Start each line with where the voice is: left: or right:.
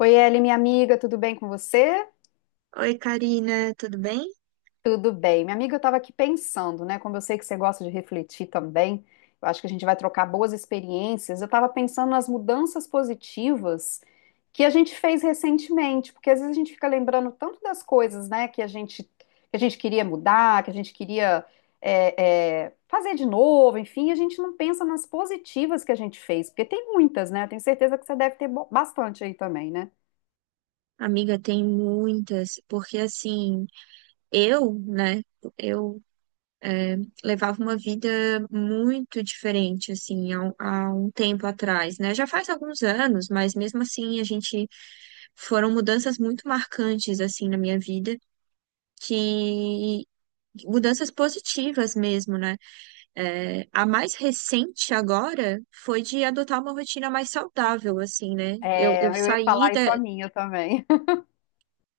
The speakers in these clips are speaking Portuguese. left: Oi, Eli, minha amiga, tudo bem com você?
right: Oi, Karina, tudo bem?
left: Tudo bem. Minha amiga, eu estava aqui pensando, né? Como eu sei que você gosta de refletir também, eu acho que a gente vai trocar boas experiências. Eu estava pensando nas mudanças positivas que a gente fez recentemente, porque às vezes a gente fica lembrando tanto das coisas, né, que a gente queria mudar, que a gente queria fazer de novo, enfim, a gente não pensa nas positivas que a gente fez, porque tem muitas, né? Eu tenho certeza que você deve ter bastante aí também, né?
right: Amiga, tem muitas, porque assim, eu, né, eu é, levava uma vida muito diferente, assim, há um tempo atrás, né? Já faz alguns anos, mas mesmo assim a gente foram mudanças muito marcantes, assim, na minha vida, que mudanças positivas mesmo, né? É, a mais recente agora foi de adotar uma rotina mais saudável, assim, né?
left: É, eu ia falar isso a minha também.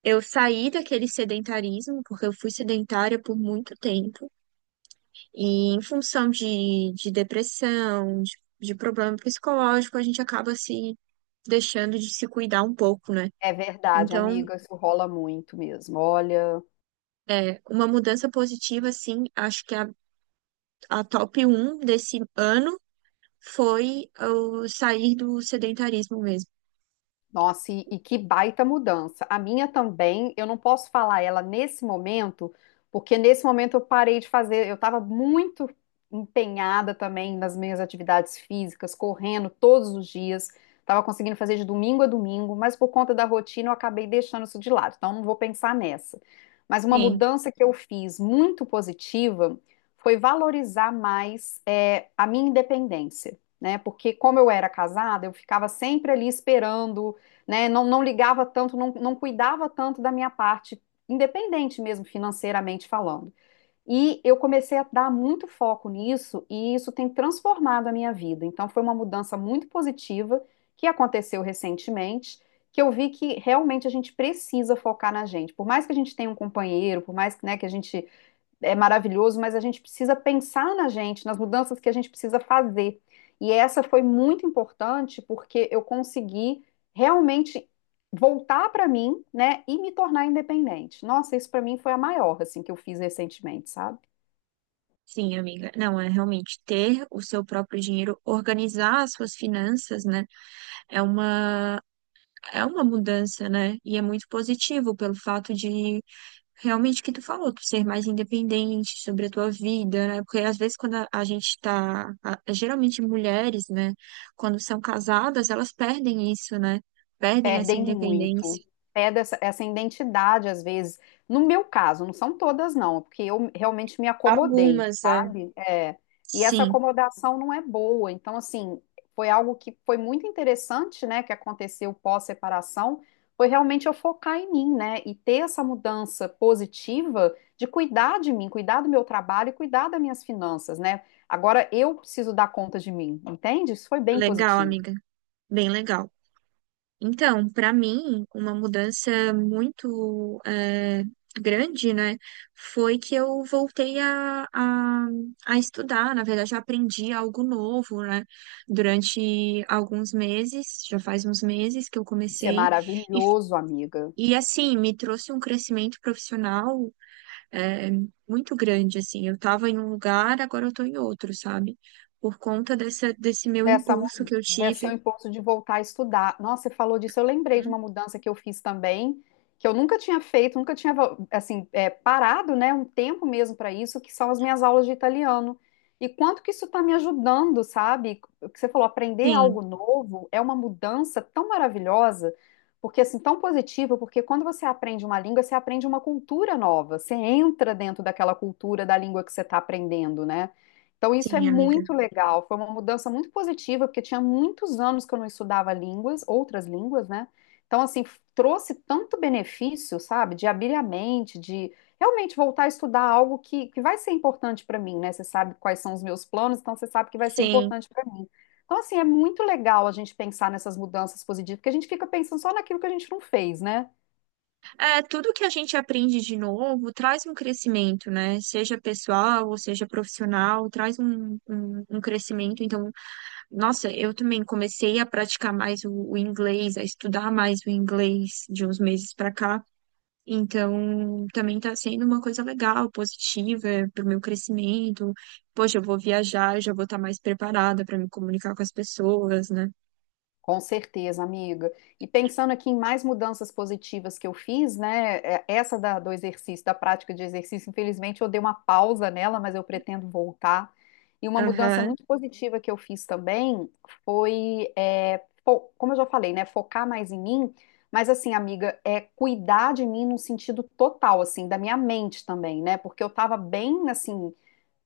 right: Eu saí daquele sedentarismo, porque eu fui sedentária por muito tempo, e em função de depressão, de problema psicológico, a gente acaba se deixando de se cuidar um pouco, né?
left: É verdade,
right: Então,
left: amiga, isso rola muito mesmo. Olha.
right: uma mudança positiva, assim, acho que a top um desse ano foi eu sair do sedentarismo mesmo.
left: Nossa, e que baita mudança. A minha também, eu não posso falar ela nesse momento, porque nesse momento eu parei de fazer, eu estava muito empenhada também nas minhas atividades físicas, correndo todos os dias, estava conseguindo fazer de domingo a domingo, mas por conta da rotina eu acabei deixando isso de lado, então não vou pensar nessa. Mas uma
right: Sim,
left: mudança que eu fiz muito positiva foi valorizar mais a minha independência, né? Porque como eu era casada, eu ficava sempre ali esperando né? Não ligava tanto, não cuidava tanto da minha parte, independente mesmo financeiramente falando. E eu comecei a dar muito foco nisso, e isso tem transformado a minha vida. Então, foi uma mudança muito positiva que aconteceu recentemente, que eu vi que realmente a gente precisa focar na gente. Por mais que a gente tenha um companheiro, por mais, né, que a gente é maravilhoso, mas a gente precisa pensar na gente, nas mudanças que a gente precisa fazer. E essa foi muito importante porque eu consegui realmente voltar para mim, né, e me tornar independente. Nossa, isso para mim foi a maior assim que eu fiz recentemente, sabe?
right: sim, amiga. Não, é realmente ter o seu próprio dinheiro, organizar as suas finanças, né? É uma É uma mudança, né? E é muito positivo pelo fato de realmente que tu falou, tu ser mais independente sobre a tua vida, né? Porque às vezes quando a gente tá, geralmente mulheres, né, quando são casadas, elas perdem isso, né? Perdem essa
left: Perdem
right: independência.
left: muito. Perde essa identidade, às vezes. No meu caso, não são todas, não, porque eu realmente me acomodei,
right: Algumas, é.
left: sabe? É. E essa
right: Sim,
left: acomodação não é boa. Então, assim, foi algo que foi muito interessante, né, que aconteceu pós-separação, foi realmente eu focar em mim, né, e ter essa mudança positiva de cuidar de mim, cuidar do meu trabalho e cuidar das minhas finanças, né? Agora eu preciso dar conta de mim, entende? Isso foi bem
right: legal,
left: positivo.
right: amiga. Bem legal. Então, para mim, uma mudança muito grande, né, foi que eu voltei a estudar. Na verdade, eu aprendi algo novo, né, durante alguns meses, já faz uns meses que eu
left: Isso é
right: comecei, e,
left: maravilhoso, amiga.
right: e assim, me trouxe um crescimento profissional eh, muito grande, assim. Eu estava em um lugar, agora eu estou em outro, sabe? Por conta desse meu impulso que eu
left: Desse seu
right: tive.
left: impulso de voltar a estudar. Nossa, você falou disso, eu lembrei de
right: Hum.
left: uma mudança que eu fiz também, que eu nunca tinha feito, nunca tinha, assim, parado, né, um tempo mesmo para isso, que são as minhas aulas de italiano. E quanto que isso está me ajudando, sabe? O que você falou, aprender
right: Sim,
left: algo novo é uma mudança tão maravilhosa, porque assim, tão positiva, porque quando você aprende uma língua, você aprende uma cultura nova, você entra dentro daquela cultura da língua que você está aprendendo, né? Então, isso é
right: sim, amiga.
left: muito legal. Foi uma mudança muito positiva, porque tinha muitos anos que eu não estudava línguas, outras línguas, né? Então, assim, trouxe tanto benefício, sabe? De abrir a mente, de realmente voltar a estudar algo que vai ser importante para mim, né? Você sabe quais são os meus planos, então você sabe que vai ser
right: Sim,
left: importante para mim. Então, assim, é muito legal a gente pensar nessas mudanças positivas, porque a gente fica pensando só naquilo que a gente não fez, né?
right: é, tudo que a gente aprende de novo traz um crescimento, né? Seja pessoal ou seja profissional, traz um crescimento. Então, nossa, eu também comecei a praticar mais o inglês, a estudar mais o inglês de uns meses para cá. Então, também está sendo uma coisa legal, positiva para o meu crescimento. Poxa, eu vou viajar, eu já vou estar mais preparada para me comunicar com as pessoas, né?
left: Com certeza, amiga. E pensando aqui em mais mudanças positivas que eu fiz, né? Essa do exercício, da prática de exercício, infelizmente eu dei uma pausa nela, mas eu pretendo voltar. E uma mudança
right: Aham,
left: muito positiva que eu fiz também foi, como eu já falei, né? Focar mais em mim, mas assim, amiga, é cuidar de mim num sentido total, assim, da minha mente também, né? Porque eu tava bem, assim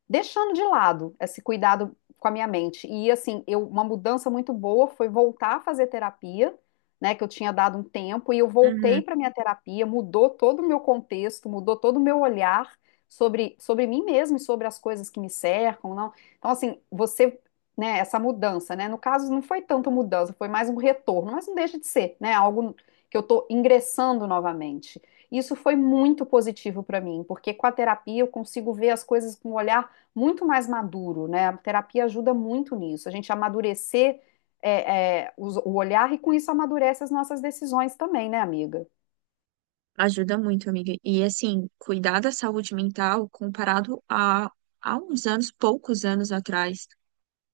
left: deixando de lado esse cuidado com a minha mente. E assim, uma mudança muito boa foi voltar a fazer terapia, né, que eu tinha dado um tempo, e eu
right: uhum.
left: voltei para minha terapia, mudou todo o meu contexto, mudou todo o meu olhar sobre mim mesmo e sobre as coisas que me cercam, não. Então assim, você né, essa mudança, né? No caso, não foi tanto mudança, foi mais um retorno, mas não deixa de ser, né? Algo que eu estou ingressando novamente. Isso foi muito positivo para mim, porque com a terapia eu consigo ver as coisas com um olhar muito mais maduro, né? A terapia ajuda muito nisso, a gente amadurecer o olhar e com isso amadurece as nossas decisões também, né, amiga?
right: Ajuda muito, amiga. E assim, cuidar da saúde mental comparado a uns anos, poucos anos atrás,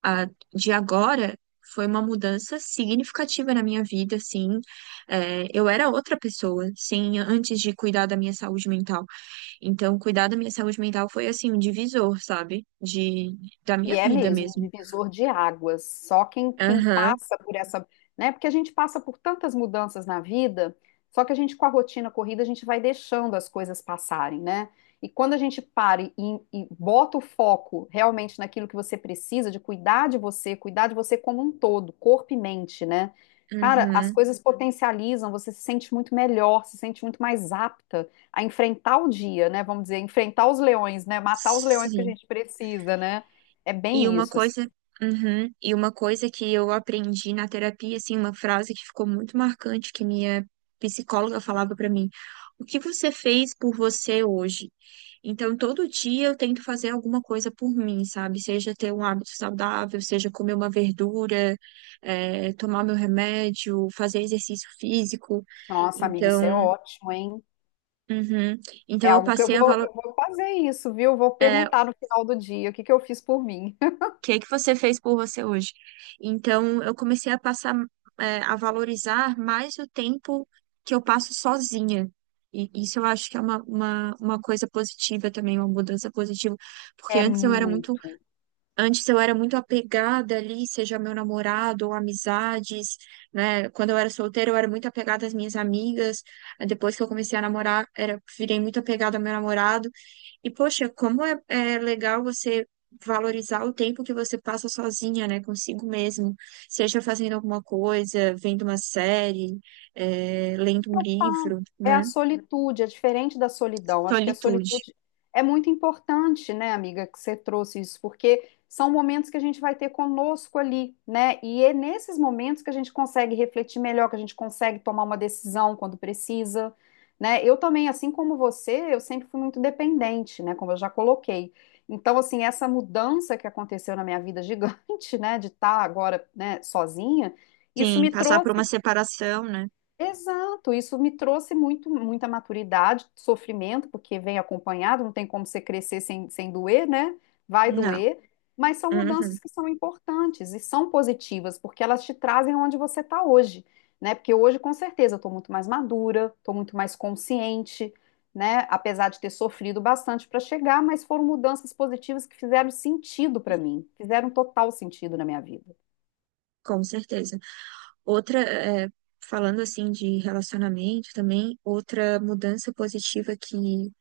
right: a, de agora, foi uma mudança significativa na minha vida, assim. É, eu era outra pessoa, sim, antes de cuidar da minha saúde mental. Então, cuidar da minha saúde mental foi, assim, um divisor, sabe? De, da minha
left: E é
right: vida
left: mesmo,
right: mesmo.
left: um divisor de águas. Só quem
right: Aham,
left: passa por essa, né? Porque a gente passa por tantas mudanças na vida, só que a gente com a rotina corrida, a gente vai deixando as coisas passarem, né? E quando a gente para e bota o foco realmente naquilo que você precisa, de cuidar de você como um todo, corpo e mente, né? Cara, as
right: uhum,
left: coisas potencializam, você se sente muito melhor, se sente muito mais apta a enfrentar o dia, né? Vamos dizer, enfrentar os leões, né? Matar os leões que a
right: sim.
left: gente precisa, né? É
right: E
left: bem
right: uma
left: isso, assim.
right: coisa, uhum, e uma coisa que eu aprendi na terapia, assim, uma frase que ficou muito marcante que minha psicóloga falava pra mim: "O que você fez por você hoje?" Então, todo dia eu tento fazer alguma coisa por mim, sabe? Seja ter um hábito saudável, seja comer uma verdura, tomar meu remédio, fazer exercício físico.
left: Nossa, amiga, isso é
right: Então,
left: ótimo, hein?
right: uhum,
left: É
right: então eu
left: algo que
right: passei a
left: eu vou fazer isso, viu? Vou
right: eh,
left: perguntar no final do dia o que que eu fiz por mim.
right: que é que você fez por você hoje? Então, eu comecei a passar, é, a valorizar mais o tempo que eu passo sozinha. E isso eu acho que é uma coisa positiva também, uma mudança positiva. Porque
left: É
right: antes eu era muito
left: muito.
right: Antes eu era muito apegada ali, seja meu namorado ou amizades, né? Quando eu era solteira, eu era muito apegada às minhas amigas. Aí depois que eu comecei a namorar, era, virei muito apegada ao meu namorado. E, poxa, como é legal você valorizar o tempo que você passa sozinha, né? Consigo mesmo. Seja fazendo alguma coisa, vendo uma série, é, lendo um livro,
left: É a
right: né?
left: solitude, é diferente da solidão. Acho que a
right: Solitude.
left: solitude é muito importante, né, amiga, que você trouxe isso, porque são momentos que a gente vai ter conosco ali, né? E é nesses momentos que a gente consegue refletir melhor, que a gente consegue tomar uma decisão quando precisa, né? Eu também, assim como você, eu sempre fui muito dependente, né, como eu já coloquei. Então, assim, essa mudança que aconteceu na minha vida gigante, né, de estar agora, né, sozinha, isso
right: Sim,
left: me
right: passar por
left: trouxe
right: uma separação, né?
left: Exato, isso me trouxe muito, muita maturidade, sofrimento, porque vem acompanhado, não tem como você crescer sem doer, né? Vai
right: Não.
left: doer, mas são mudanças
right: Uhum.
left: que são importantes e são positivas, porque elas te trazem onde você está hoje, né? Porque hoje, com certeza, eu estou muito mais madura, estou muito mais consciente, né? Apesar de ter sofrido bastante para chegar, mas foram mudanças positivas que fizeram sentido para mim, fizeram total sentido na minha vida.
right: Com certeza. Outra, é, falando assim de relacionamento também, outra mudança positiva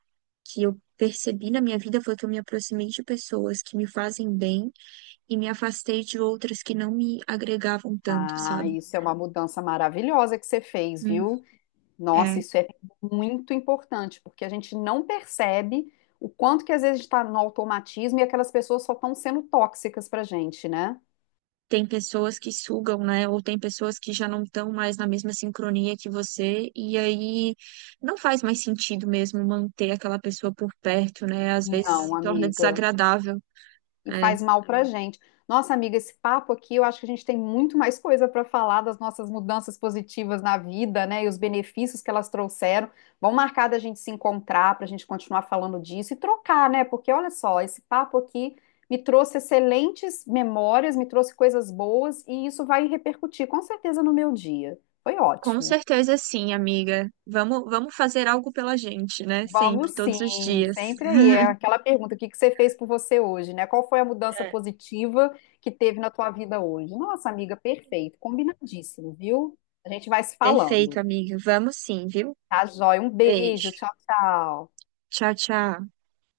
right: que eu percebi na minha vida foi que eu me aproximei de pessoas que me fazem bem e me afastei de outras que não me agregavam tanto,
left: Ah,
right: sabe?
left: isso é uma mudança maravilhosa que você fez,
right: Hum.
left: viu? Nossa,
right: É.
left: isso é muito importante, porque a gente não percebe o quanto que às vezes está no automatismo e aquelas pessoas só estão sendo tóxicas para gente, né?
right: Tem pessoas que sugam, né? Ou tem pessoas que já não estão mais na mesma sincronia que você, e aí não faz mais sentido mesmo manter aquela pessoa por perto, né? Às vezes
left: Não,
right: se torna
left: amiga.
right: desagradável.
left: E
right: É.
left: faz mal pra gente. Nossa, amiga, esse papo aqui, eu acho que a gente tem muito mais coisa para falar das nossas mudanças positivas na vida, né? E os benefícios que elas trouxeram. Vamos marcar da gente se encontrar para a gente continuar falando disso e trocar, né? Porque olha só, esse papo aqui me trouxe excelentes memórias, me trouxe coisas boas e isso vai repercutir com certeza no meu dia. Foi
right: Com
left: ótimo.
right: certeza sim, amiga. Vamos, vamos fazer algo pela gente, né? Sempre,
left: Vamos
right: todos os
left: sim,
right: dias.
left: sempre aí. É aquela pergunta, o que que você fez por você hoje, né? Qual foi a mudança
right: É.
left: positiva que teve na tua vida hoje? Nossa, amiga, perfeito, combinadíssimo, viu? A gente vai se falando.
right: Perfeito, amiga. Vamos sim, viu?
left: Tá, joia? Um beijo,
right: Beijo.
left: tchau, tchau.
right: Tchau, tchau.